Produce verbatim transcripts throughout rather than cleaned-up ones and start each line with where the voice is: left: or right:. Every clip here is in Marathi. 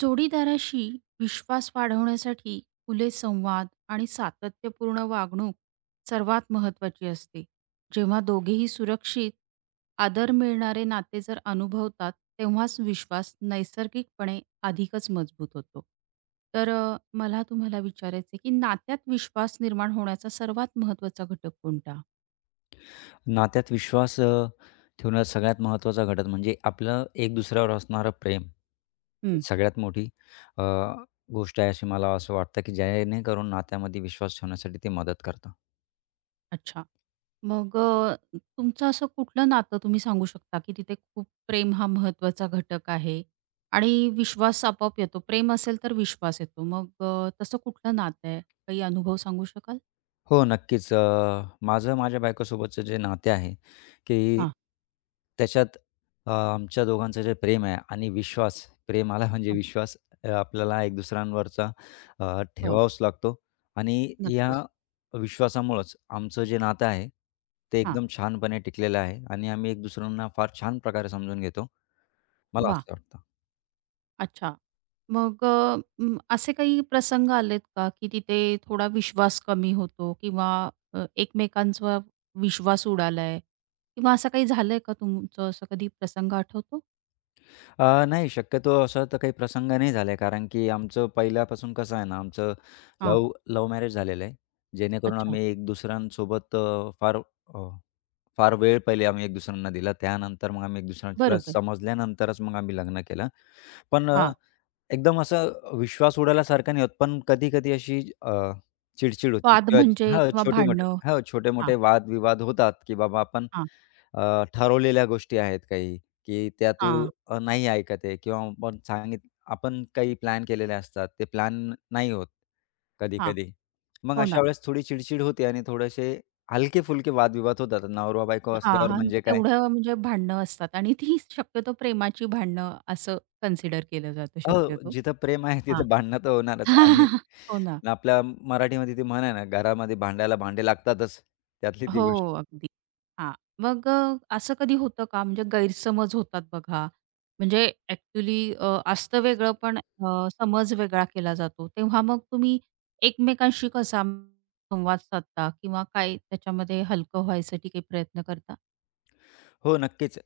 right: जोडीदाराशी विश्वास वाढवण्यासाठी खुले संवाद आणि सातत्यपूर्ण वागणूक सर्वात महत्त्वाची असते. जेव्हा दोघेही सुरक्षित, आदर मिळणारे नाते जर अनुभवतात, तेव्हाच विश्वास नैसर्गिकपणे अधिकच मजबूत होतो. तर अ, मला तुम्हाला विचारायचं की नात्यात विश्वास निर्माण होण्याचा सर्वात महत्त्वाचा घटक कोणता?
left: नात्यात विश्वास अ, ठेवण्यात सगळ्यात महत्त्वाचा घटक म्हणजे आपलं एक दुसऱ्यावर असणारं प्रेम. ही
right: हं,
left: सगळ्यात मोठी अ, गोष्ट आहे अशी मला असं वाटतं, की जेणेकरून नात्यामध्ये विश्वास ठेवण्यासाठी ते मदत करतं.
right: अच्छा. मग अ, तुमचं असं कुठलं नातं तुम्ही सांगू शकता, की तिथे खूप प्रेम हा महत्त्वाचा घटक आहे आणि विश्वास आपोआप येतो. प्रेम असेल तर विश्वास येतो. मग अ, तसं कुठलं नातं आहे? काही अनुभव सांगू शकाल?
left: हो, नक्कीच. अ, माझं माझ्या बायकोसोबतचं जे नाते आहे, की
right: हां.
left: त्याच्यात अ, आमच्या दोघांचं जे प्रेम आहे आणि विश्वास, प्रेमाला म्हणजे
right: हो,
left: विश्वास अ, आपल्याला एक दुसऱ्यांवरचा अ,
right: हो.
left: ठेवावाच लागतो आणि या
right: नक्कीच.
left: विश्वासामुळंच आमचं जे नातं आहे, ते
right: हां.
left: एकदम छानपणे टिकलेलं आहे आणि आम्ही एक दुसऱ्यांना फार छान प्रकारे समजून घेतो, मला
right: वाह!
left: असं वाटतं.
right: अच्छा. मग अ, अं, असे काही प्रसंग आलेत का, की तिथे थोडा विश्वास कमी होतो किंवा अ, एकमेकांचा विश्वास उडालाय किंवा असं काही झालंय का तुमचं असं कधी प्रसंग आठवतो?
left: अ, नाही शक्यतो असा तर काही प्रसंग नाही झालाय, कारण की आमचं पहिल्यापासून कसं आहे ना, आमचं
right: हां.
left: लव्ह लव्ह मॅरेज झालेलं आहे. जेणेकरून
right: अच्छा.
left: आम्ही एक दुसऱ्यांसोबत अ, फार अ, फार वेळ पहिले आम्ही एक दुसऱ्यांना दिला. त्यानंतर मग आम्ही एक दुसऱ्याला
right: बरोबर.
left: समजल्यानंतरच मग आम्ही लग्न केलं. पण अ,
right: हां,
left: एकदम असा विश्वास उडाल्यासारखा नाही होत, पण कधी-कधी अशी अ, चिडचिड होती
right: वाद
left: किंवा
right: म्हणजे
left: हां,
right: किंवा
left: छोटे-मोठे
right: भांडणं.
left: हां,
right: हां,
left: छोटे-मोठे वाद होतात, की बाबा आपण
right: हां,
left: अ, ठरवलेल्या गोष्टी आहेत काही, की त्या तू
right: हां,
left: अ, नाही ऐकत आहे किंवा आपण सांगित आपण काही प्लॅन केलेले असतात. ते प्लॅन नाही होत
right: हां.
left: कधी-कधी. मग
right: हो
left: अशा
right: ना.
left: वेळेस थोडी चिडचिड होते आणि थोडेसे हलके-फुलके वादविवाद होतात. नवरा-बायको
right: हां,
left: असल्यावर
right: हां.
left: म्हणजे काय
right: तेवढं म्हणजे भांडणं असतात आणि ती शक्यतो प्रेमाची भांडणं असं कन्सिडर केलं जातं
left: हो,
right: शक्यतो.
left: जिथं प्रेम आहे
right: हां.
left: तिथं भांडणं तर होणारच आणि
right: हो ना.
left: आपल्या मराठीमध्ये ती म्हण आहे ना, घरामध्ये भांड्याला भांडे लागतातच. त्यातली ती गोष्ट.
right: हो, अगदी. हां. मग अ, असं कधी होतं का म्हणजे गैरसमज होतात बघा. म्हणजे ॲक्चुअली अ, असतं वेगळं पण अ, समज वेगळा केला जातो. तेव्हा मग तुम्ही एकमेकांशी कसा संवाद साधता किंवा काय त्याच्यामध्ये हलकं व्हायसाठी काही प्रयत्न करता?
left: हो, नक्कीच. अ,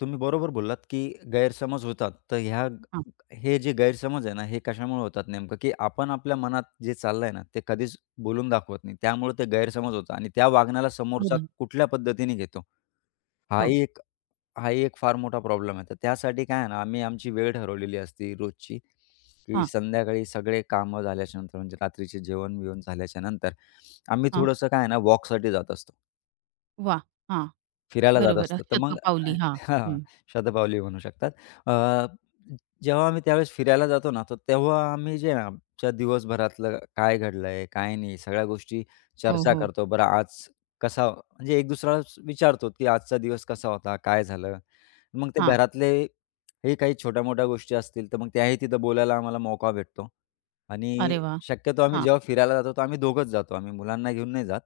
left: तुम्ही बरोबर बोललात, की गैरसमज होतात. तर ह्या
right: हां.
left: ग- हे जे गैरसमज आहे ना, हे कशामुळे होतात नेमकं, की आपण आपल्या मनात जे चाललंय ना, ते कधीच बोलून दाखवत नाही. त्यामुळे ते गैरसमज होतात आणि त्या वागण्याला
right: हो
left: समोरचा
right: ना.
left: कुठल्या पद्धतीने घेतो,
right: हो.
left: हाही एक हाही एक फार मोठा प्रॉब्लेम आहे. तर त्यासाठी काय आहे ना, आम्ही आमची वेळ ठरवलेली असते रोजची, की
right: हां,
left: संध्याकाळी सगळे कामं झाल्याच्यानंतर म्हणजे रात्रीचे जेवण-बिवण झाल्याच्यानंतर आम्ही
right: हां.
left: थोडंसं काय आहे ना, वॉकसाठी जात असतो.
right: वाह! हां.
left: फिरायला जात
right: बरोबर.
left: असतो. तर मग
right: शतपावली. हां.
left: हां,
right: हं.
left: शतपावली म्हणू शकतात. अ, जेव्हा आम्ही त्यावेळेस फिरायला जातो ना, तर तेव्हा आम्ही जे आमच्या दिवसभरातलं काय घडलंय, काय नाही, सगळ्या गोष्टी
right: हो,
left: चर्चा
right: हो.
left: करतो. बरं आज कसा म्हणजे एक दुसऱ्याला विचारतो, की आजचा दिवस कसा होता? काय झालं? मग ते
right: हां.
left: घरातले हे काही छोट्या-मोठ्या गोष्टी असतील, तर मग त्याही तिथं बोलायला आम्हाला मोका भेटतो. आणि
right: अरे वाह!
left: शक्यतो आम्ही
right: हां.
left: जेव्हा फिरायला जातो, तर आम्ही दोघंच जातो. आम्ही मुलांना घेऊन नाही जात.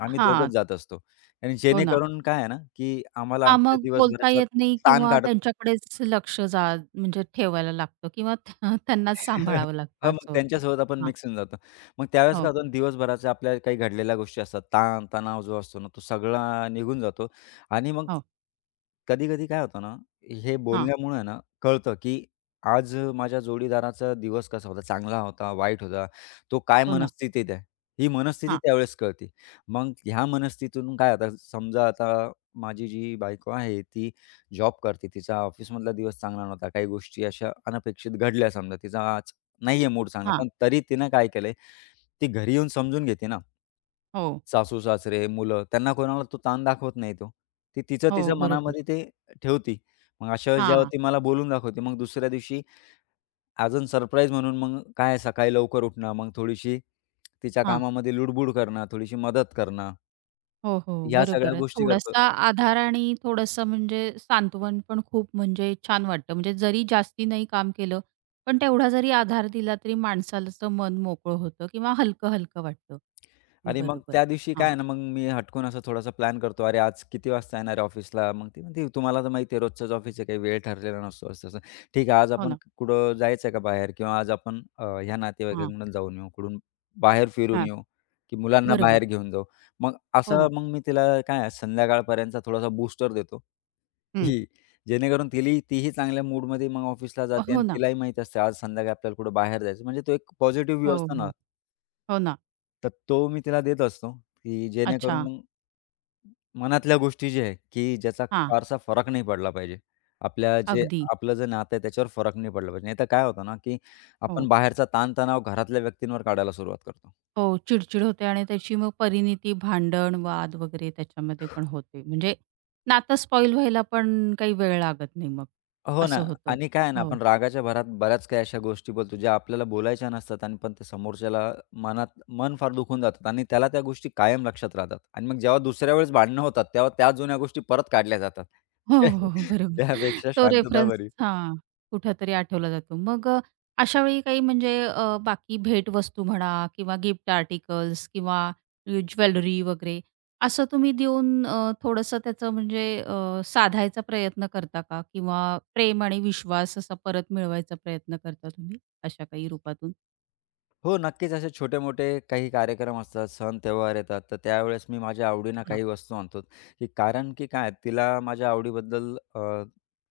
left: आम्ही दोघंच
right: हां.
left: जात असतो. आणि
right: हो ना.
left: जेणेकरून काय आहे ना, की आम्हाला
right: हां,
left: आमच्या
right: मग बोलता
left: दिवसभराचा
right: येत नाही
left: ताण
right: किंवा
left: काढत
right: त्यांच्याकडेच लक्ष जा म्हणजे ठेवायला लागतं किंवा त्या त्यांनाच सांभाळावं लागतं
left: हां, मग
right: असं होतं.
left: त्यांच्यासोबत आपण
right: हां,
left: मिक्स होऊन जातो. मग त्यावेळेस
right: हो,
left: काय होतं दिवसभराच्या आपल्या काही घडलेल्या गोष्टी असतात. ताण-तणाव जो असतो ना, तो सगळा निघून जातो आणि मग
right: हो,
left: कधी-कधी काय होतं ना, हे
right: हां,
left: बोलण्यामुळे आहे ना, कळतं की आज माझ्या जोडीदाराचा दिवस कसा होता, चांगला होता, वाईट होता, तो काय
right: हो ना.
left: मनस्थितीत आहे, ही मनस्थिती
right: हां,
left: त्यावेळेस कळते. मग ह्या मनस्थितीतून काय आता समजा आता माझी जी बायको आहे, ती जॉब करते. तिचा ऑफिसमधला दिवस चांगला नव्हता. काही गोष्टी अशा अनपेक्षित घडल्या समजा. तिचा नाहीये मूड चांगला.
right: हां,
left: पण तरी तिनं काय केलंय, ती घरी येऊन समजून घेते ना.
right: हो,
left: सासू-सासरे, मुलं त्यांना कोणाला तो ताण दाखवत नाही तो. ती तिचं तिच्या
right: हो, बरोबर.
left: मनामध्ये ते ठेवती. मग अशा वेळेस जेव्हा
right: हां,
left: ती मला बोलून दाखवते, मग दुसऱ्या दिवशी अजून सरप्राईज म्हणून मग काय सकाळी लवकर उठणं, मग थोडीशी तिच्या
right: हां,
left: कामामध्ये लुडबुड करणं, थोडीशी मदत करणं,
right: हो, हो,
left: ह्या सगळ्या
right: बरोबर आहे.
left: गोष्टी करतो.
right: थोडासा आधार आणि थोडंसं म्हणजे सांत्वन पण खूप म्हणजे छान वाटतं. म्हणजे जरी जास्ती नाही काम केलं, पण तेवढा जरी आधार दिला तरी माणसाचं मन मोकळं होतं किंवा हलकं-हलकं वाटतं.
left: आणि मग
right: बरोबर.
left: त्या दिवशी काय
right: हां,
left: आहे ना, मग मी हटकून असा थोडासा प्लॅन करतो, "अरे, आज किती वाजता येणार आहे ऑफिसला?" मग ती म्हणते, "तुम्हाला तर माहिती आहे रोजचंच ऑफिस आहे, काही वेळ ठरलेला नसतो." असं-तसं. "ठीक आहे, आज
right: हो
left: आपण
right: ना.
left: कुठं जायचं आहे का बाहेर? किंवा आज आपण अ, ह्या
right: हां,
left: नातेवाईकांकडून जाऊन येऊ, कुठून बाहेर फिरून
right: हां,
left: येऊ, की मुलांना
right: बरोबर.
left: बाहेर घेऊन जाऊ." मग
right: हो
left: असं
right: ना.
left: मग मी तिला काय आहे, संध्याकाळपर्यंतचा थोडासा बूस्टर देतो,
right: हं.
left: की जेणेकरून तिली तीही चांगल्या मूडमध्ये मग ऑफिसला जाते आणि
right: हो ना.
left: तिलाही माहीत असते, आज संध्याकाळी आपल्याला कुठं बाहेर जायचं. म्हणजे तो एक पॉझिटिव्ह
right: हो,
left: व्ह्यू असतो ना
right: हो. हो ना.
left: तर तो मी तिला देत असतो, की जेणेकरून
right: अच्छा.
left: मग मनातल्या गोष्टी जे आहे, की ज्याचा
right: हां.
left: फारसा फरक नाही पडला पाहिजे. आपल्या जे
right: अगदी.
left: आपलं जे नातं आहे त्याच्यावर फरक नाही पडला पाहिजे. नाहीतर काय होतं ना, की आपण
right: हो.
left: बाहेरचा ताणतणाव घरातल्या व्यक्तींवर काढायला सुरुवात करतो.
right: हो, चिडचिड होते आणि त्याची मग परिणीती भांडण, वाद वगैरे त्याच्यामध्ये पण होते. म्हणजे नातं स्पॉईल व्हायला पण काही वेळ लागत नाही मग.
left: हो ना.
right: असं होतं.
left: आणि काय आहे ना,
right: हो.
left: आपण रागाच्या भरात बऱ्याच काही अशा गोष्टी बोलतो, ज्या आपल्याला बोलायच्या नसतात आणि पण ते समोरच्याला मनात मन फार दुखून जातात आणि त्याला त्या गोष्टी कायम लक्षात राहतात. आणि मग जेव्हा दुसऱ्या वेळेस भांडणं होतात, तेव्हा त्या जुन्या गोष्टी परत काढल्या जातात.
right: हो, हो, हो. बरोबर.
left: त्यापेक्षा
right: तो
left: शांतता
right: रेफरन्स,
left: बरी.
right: हां, कुठेतरी आठवला जातो. मग अ, अशा वेळी काही म्हणजे अ, बाकी भेटवस्तू म्हणा किंवा गिफ्ट आर्टिकल्स किंवा अ, ज्वेलरी वगैरे असं तुम्ही देऊन अ, थोडंसं त्याचं म्हणजे अ, साधायचा प्रयत्न करता का? किंवा प्रेम आणि विश्वास असा परत मिळवायचा प्रयत्न करता तुम्ही अशा काही रूपातून?
left: हो, नक्कीच. असे छोटे-मोठे काही कार्यक्रम असतात, सण-त्योहार येतात, तर त्यावेळेस मी माझ्या आवडीनं
right: हां,
left: काही वस्तू आणतो, की कारण की काय तिला माझ्या आवडीबद्दल अ,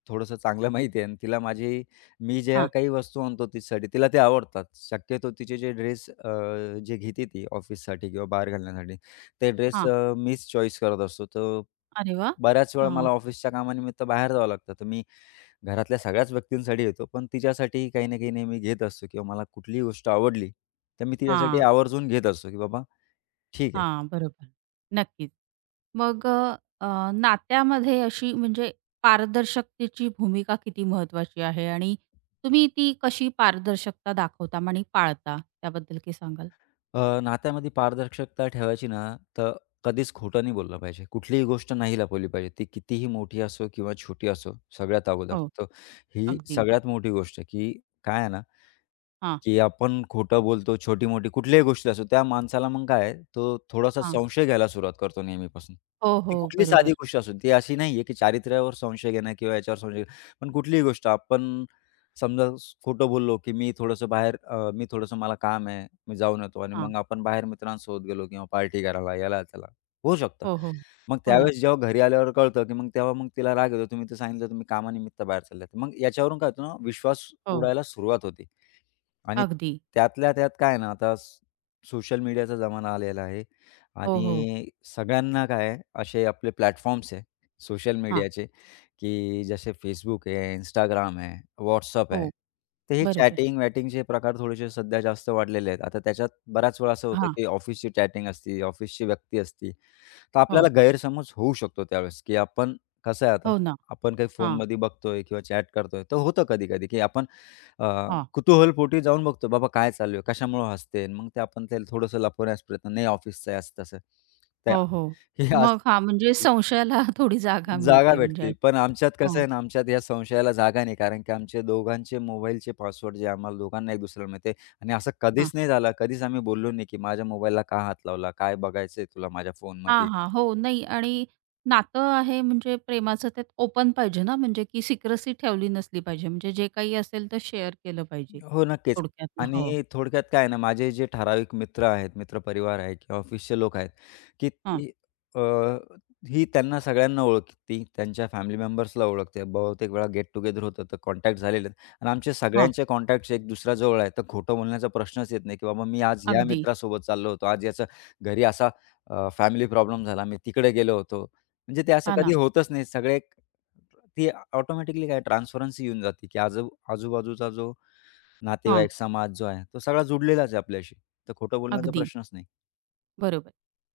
left: थोडंसं चांगलं माहिती आहे आणि तिला माझी मी ज्या
right: हां,
left: काही वस्तू आणतो तिच्यासाठी तिला ते आवडतात. शक्यतो तिचे जे ड्रेस जे घेते ती ऑफिससाठी किंवा बाहेर घालण्यासाठी, ते ड्रेस
right: हां.
left: मीच चॉईस करत असतो. तर
right: अरे वाह!
left: बऱ्याच वेळा
right: हां,
left: मला ऑफिसच्या कामानिमित्त बाहेर जावं लागतं. तर मी घरातल्या सगळ्याच व्यक्तींसाठी येतो, पण तिच्यासाठीही काही ना काही नेहमी घेत असतो किंवा मला कुठलीही गोष्ट आवडली, तर मी तिच्यासाठी
right: हां,
left: आवर्जून घेत असतो, की बाबा ठीक आहे.
right: हां. बरोबर. नक्कीच. मग अ, अ, नात्यामध्ये अशी म्हणजे पारदर्शकतेची भूमिका किती महत्वाची आहे आणि तुम्ही ती कशी पारदर्शकता दाखवता आणि पाळता त्याबद्दल काही सांगाल?
left: अ, नात्यामध्ये पारदर्शकता ठेवायची ना, तर कधीच खोटं नाही बोललं पाहिजे. कुठलीही गोष्ट नाही लपवली पाहिजे. ती कितीही मोठी असो किंवा छोटी असो, सगळ्यात अगोदर.
right: हो,
left: तर ही
right: अगदी.
left: सगळ्यात मोठी गोष्ट आहे, की काय आहे ना
right: हां,
left: की आपण खोटं बोलतो, छोटी-मोठी कुठल्याही गोष्टी असो, त्या माणसाला मग काय आहे, तो थोडासा
right: हां.
left: संशय घ्यायला सुरुवात करतो नेहमीपासून.
right: हो,
left: ती
right: हो.
left: कुठली साधी
right: बरोबर.
left: गोष्ट असो, ती अशी नाहीये की चारित्र्यावर संशय घेणं किंवा याच्यावर संशय घेणं. पण कुठलीही गोष्ट आपण समजा स- खोटं बोललो, की मी थोडंसं बाहेर अ, मी थोडंसं मला काम आहे, मी जाऊन येतो आणि
right: हां.
left: मग आपण बाहेर मित्रांसोबत गेलो किंवा पार्टी करायला, याला-त्याला होऊ शकतं.
right: हो, हो.
left: मग
right: हो ना.
left: त्यावेळेस जेव्हा घरी आल्यावर कळतं, की मग तेव्हा मग तिला राग येतो, तुम्ही तर सांगितलं तुम्ही कामानिमित्त बाहेर चालले आहेत. मग याच्यावरून काय होतं ना, विश्वास
right: हो.
left: उडायला सुरुवात होते. आणि
right: अगदी.
left: त्यातल्या त्यात काय आहे ना, आता सोशल मीडियाचा जमाना आलेला आहे
right: हो, हो.
left: आणि सगळ्यांना काय आहे, असे आपले प्लॅटफॉर्म्स आहे सोशल
right: हां.
left: मीडियाचे, की जसे Facebook आहे, Instagram आहे, WhatsApp आहे.
right: हो.
left: तर हे
right: बरोबर.
left: चॅटिंग-वॅटिंगचे प्रकार थोडेसे सध्या जास्त वाढलेले आहेत. आता त्याच्यात बऱ्याच वेळा असं होतं,
right: हां.
left: की ऑफिसची चॅटिंग असती, ऑफिसची व्यक्ती असती. तर आपल्याला
right: हो.
left: गैरसमज होऊ शकतो त्यावेळेस, की आपण कसं आहे आता,
right: हो ना.
left: आपण काही
right: हां.
left: फोनमध्ये बघतोय किंवा चॅट करतोय. तर होतं कधी-कधी, की आपण अ,
right: हां.
left: कुतूहलपोटी जाऊन बघतो, बाबा काय चालू आहे? कशामुळं हसते? आणि मग ते आपण त्याला थोडंसं लपवण्याचा प्रयत्न, नाही ऑफिसचं आहे असं-तसं. त्या
right: हो, हो.
left: हे
right: मग
left: असं
right: हां, म्हणजे संशयाला थोडी जागा
left: जागा
right: मिळते म्हणजे
left: भेटते. पण आमच्यात कसं
right: हो.
left: आहे ना, आमच्यात या संशयाला जागा नाही. कारण की आमचे दोघांचे मोबाईलचे पासवर्ड जे आम्हाला दोघांना एक दुसऱ्याला माहिती आहे आणि असं कधीच
right: हां.
left: नाही झालं, कधीच आम्ही बोललो नाही, की माझ्या मोबाईलला का हात लावला? काय बघायचंय तुला माझ्या
right: हां,
left: फोनमध्ये?
right: हां. हो, नाही आणि नातं आहे म्हणजे प्रेमाचं त्यात ओपन पाहिजे ना, म्हणजे की सिक्रेसी ठेवली नसली पाहिजे. म्हणजे जे काही असेल तर शेअर केलं पाहिजे
left: हो, नक्कीच.
right: थोडक्यात. हो.
left: आणि थोडक्यात काय आहे ना, माझे जे ठराविक मित्र आहेत, मित्रपरिवार आहे किंवा ऑफिसचे लोक आहेत, की
right: हां,
left: ती अ, ही त्यांना सगळ्यांना ओळखती, त्यांच्या फॅमिली मेंबर्सला ओळखते. बहुतेक वेळा गेट टुगेदर होतं, तर कॉन्टॅक्ट झालेले आहेत. आणि आमचे
right: हां.
left: सगळ्यांचे कॉन्टॅक्ट्स एक दुसऱ्याजवळ आहेत, तर खोटं बोलण्याचा प्रश्नच येत नाही, की बाबा मी आज या
right: अगदी.
left: मित्रासोबत चाललो होतो, आज याचा घरी असा फॅमिली प्रॉब्लेम झाला, मी तिकडे गेलो होतो. म्हणजे ते असं
right: हां
left: कधी
right: ना.
left: होतच नाही. सगळे एक- ती ऑटोमॅटिकली काय ट्रान्सफरन्सी येऊन जाते, की आजू आजूबाजूचा जो
right: हां,
left: नातेवाईक, समाज जो आहे, तो सगळा जुडलेलाच आहे आपल्याशी. तर खोटं बोलण्याचा
right: अगदी.
left: प्रश्नच नाही.
right: बरोबर.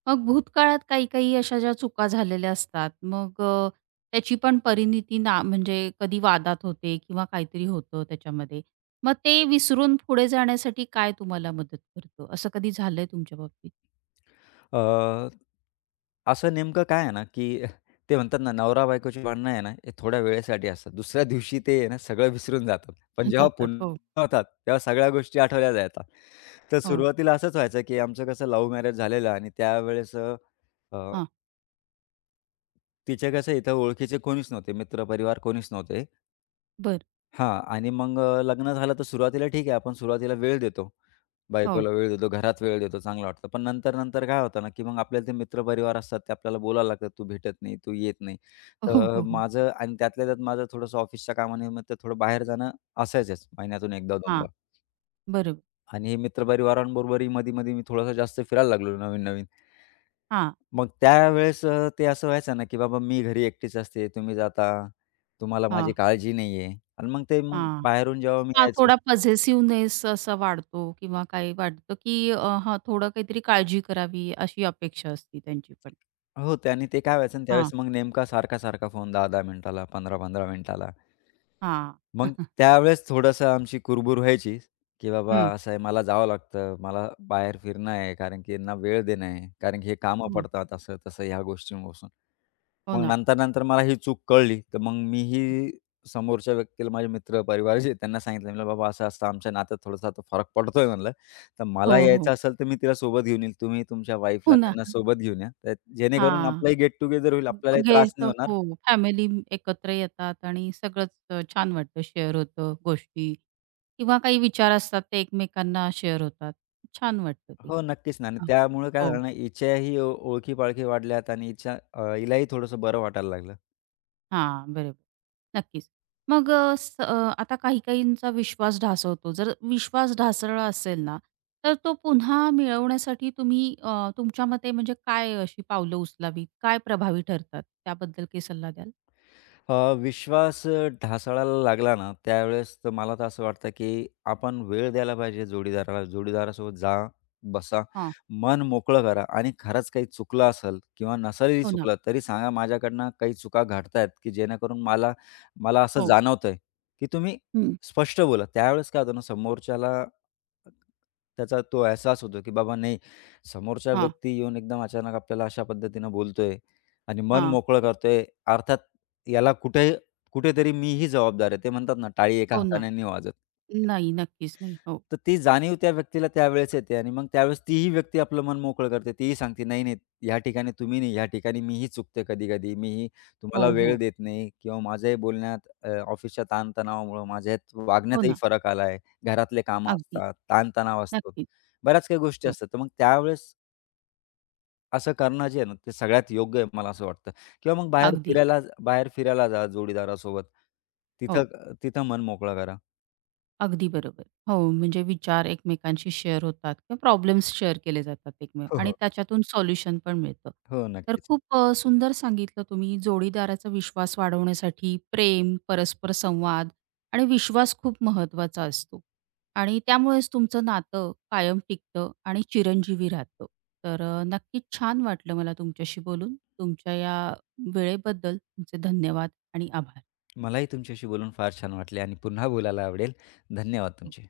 right: मग भूतकाळात काही-काही अशा ज्या चुका झालेल्या असतात, मग अ, त्याची पण परिणीती ना म्हणजे कधी वादात होते किंवा काहीतरी होतं त्याच्यामध्ये. मग ते विसरून पुढे जाण्यासाठी काय तुम्हाला मदत करतं? असं कधी झालंय तुमच्या बाबतीत?
left: अ, असं नेमकं काय आहे ना, की ते म्हणतात ना, नवरा-बायकोची भांडणं आहे ना, हे थोड्या वेळेसाठी असतात. दुसऱ्या दिवशी ते आहे ना, सगळं विसरून जातात. पण जेव्हा
right: जातात. हो,
left: पुन्हा होतात, तेव्हा सगळ्या गोष्टी आठवल्या जातात. तर
right: हो.
left: सुरुवातीला असंच व्हायचं, की आमचं कसं लव्ह मॅरेज झालेलं आणि त्यावेळेस अ,
right: हां.
left: तिचे कसं इथं ओळखीचे कोणीच नव्हते, मित्र परिवार कोणीच नव्हते.
right: बरं.
left: हां. आणि मग अ, लग्न झालं तर सुरुवातीला ठीक आहे, आपण सुरुवातीला वेळ देतो.
right: हो.
left: बायकोला वेळ देतो, घरात वेळ देतो, चांगलं वाटतं. पण नंतर-नंतर काय होतं ना, की मग आपल्याला ते मित्रपरिवार असतात, ते आपल्याला बोलायला लागतात, "तू भेटत नाही, तू येत नाही." हो.
right: हो,
left: तर
right: हो, हो.
left: माझं आणि त्यातल्या त्यात माझं थोडंसं ऑफिसच्या कामानिमित्त थोडं बाहेर जाणं असायचंच महिन्यातून
right: हां.
left: एकदा-दोनदा.
right: बरोबर.
left: आणि हे मित्रपरिवारांबरोबरही मधी-मधी मी थोडासा जास्त फिरायला लागलो नवीन-नवीन.
right: हां,
left: मग त्यावेळेस अ, ते असं व्हायचं ना, की बाबा मी घरी एकटीच असते, तुम्ही जाता, तुम्हाला
right: हां,
left: माझी काळजी नाहीये. आणि मग ते मग
right: हां.
left: बाहेरून जेव्हा मी
right: हां,
left: यायचो
right: थोडा पझेसिव्हनेस असा वाढतो किंवा काही वाटतं, की अ, हां, थोडं काहीतरी काळजी करावी अशी अपेक्षा असते त्यांची पण.
left: हो, त्यानी ते काय व्हायचं ना
right: हां,
left: त्यावेळेस मग नेमका सारखा-सारखा फोन दहा दहा मिनिटाला, पंधरा पंधरा मिनिटाला.
right: हां.
left: मग त्यावेळेस थोडंसं आमची कुरबुर व्हायची, की बाबा
right: हं.
left: असं आहे मला जावं लागतं, मला बाहेर फिरणं आहे, कारण की यांना वेळ देणं आहे, कारण की हे कामं
right: हो,
left: पडतात असं-तसं ह्या गोष्टींपासून.
right: हो
left: मग
right: ना.
left: नंतर-नंतर मला ही चूक कळली, तर मग मीही समोरच्या व्यक्तीला माझे मित्र, परिवार जे आहेत, त्यांना सांगितलं, म्हणलं, "बाबा असं-असं आमच्या नात्यात थोडासा आता फरक पडतोय," म्हणलं. "तर मला हं.
right: हो, हो.
left: यायचं असेल तर मी तिला सोबत घेऊन येईल. तुम्ही तुमच्या वाईफला
right: हो ना.
left: त्यांना सोबत घेऊन या. तर जेणेकरून
right: हां.
left: आपलाही गेट टुगेदर होईल, आपल्यालाही त्रास नाही
right: घेतो
left: होणार."
right: हो, फॅमिली एकत्र येतात आणि सगळंच अ, छान वाटतं. शेअर होतं गोष्टी किंवा काही विचार असतात ते एकमेकांना शेअर होतात. छान वाटतं ते.
left: हो, नक्कीच ना. आणि
right: हां.
left: त्यामुळे काय
right: हो.
left: झालं ना, हिच्याही ओ ओळखी-पाळखी वाढल्यात आणि हिच्या अ, हिलाही थोडंसं बरं वाटायला लागलं.
right: हां, बरोबर. नक्कीच. मग अ, स अ, आता काही-काहींचा विश्वास ढासळतो. जर विश्वास ढासळला असेल ना, तर तो पुन्हा मिळवण्यासाठी तुम्ही अ, तुमच्या मते म्हणजे काय अशी पावलं उचलावीत? काय प्रभावी ठरतात? त्याबद्दल काही सल्ला द्याल?
left: अ, विश्वास अ, ढासळायला लागला ना, त्यावेळेस तर मला तर असं वाटतं, की आपण वेळ द्यायला पाहिजे जोडीदाराला. जोडीदारासोबत जा, बसा,
right: हां.
left: मन मोकळं करा आणि खरंच काही चुकलं असेल किंवा नसेलही
right: हो ना.
left: चुकलं, तरी सांगा माझ्याकडनं काही चुका घडतायत, की जेणेकरून मला मला असं
right: हो.
left: जाणवतंय, की तुम्ही
right: हं.
left: स्पष्ट बोला. त्यावेळेस काय होतं ना, समोरच्याला त्याचा तो अहसास होतो, की बाबा नाही, समोरचा
right: हां,
left: व्यक्ती येऊन एकदम अचानक आपल्याला अशा पद्धतीनं बोलतोय. आणि मन
right: हां.
left: मोकळं करतोय. अर्थात याला कुठे कुठेतरी मीही जबाबदार आहे. ते म्हणतात ना, टाळी एका
right: हो ना.
left: हाताने नाही वाजत.
right: नाही, नक्कीच नाही. हो.
left: तर ती जाणीव त्या व्यक्तीला त्यावेळेस येते आणि मग त्यावेळेस तीही व्यक्ती आपलं मन मोकळं करते. तीही सांगते, "नाही, नाही, ह्या ठिकाणी तुम्ही नाही, ह्या ठिकाणी मीही चुकते कधी-कधी. मीही तुम्हाला
right: हो,
left: वेळ
right: हो.
left: देत नाही किंवा माझ्याही बोलण्यात अ, ऑफिसच्या ताणतणावामुळं माझ्यात
right: हो
left: वागण्यातही
right: ना.
left: फरक आला आहे. घरातले कामं
right: अगदी.
left: असतात, ताणतणाव असतो.
right: नक्कीच.
left: बऱ्याच काही गोष्टी
right: हो.
left: असतात. तर मग त्यावेळेस असं करणं जे आहे ना, ते सगळ्यात योग्य आहे मला असं वाटतं किंवा मग बाहेर
right: अगदी.
left: फिरायला बाहेर फिरायला जा जोडीदारासोबत.
right: हो.
left: तिथं तिथं मन मोकळं करा.
right: अगदी बरोबर. हो, म्हणजे विचार एकमेकांशी शेअर होतात किंवा प्रॉब्लेम्स शेअर केले जातात एकमेव
left: हो,
right: आणि
left: हो.
right: त्याच्यातून सोल्युशन पण मिळतं.
left: हो,
right: तर
left: नक्कीच.
right: खूप अ, सुंदर सांगितलं तुम्ही जोडीदाराचा विश्वास वाढवण्यासाठी प्रेम, परस्पर संवाद आणि विश्वास खूप महत्त्वाचा असतो आणि त्यामुळेच तुमचं नातं कायम टिकतं आणि चिरंजीवी राहतं. तर अ, नक्कीच छान वाटलं मला तुमच्याशी बोलून. तुमच्या या वेळेबद्दल तुमचे धन्यवाद आणि आभार.
left: मलाही तुमच्याशी बोलून फार छान वाटले आणि पुन्हा बोलायला आवडेल. धन्यवाद तुमचे.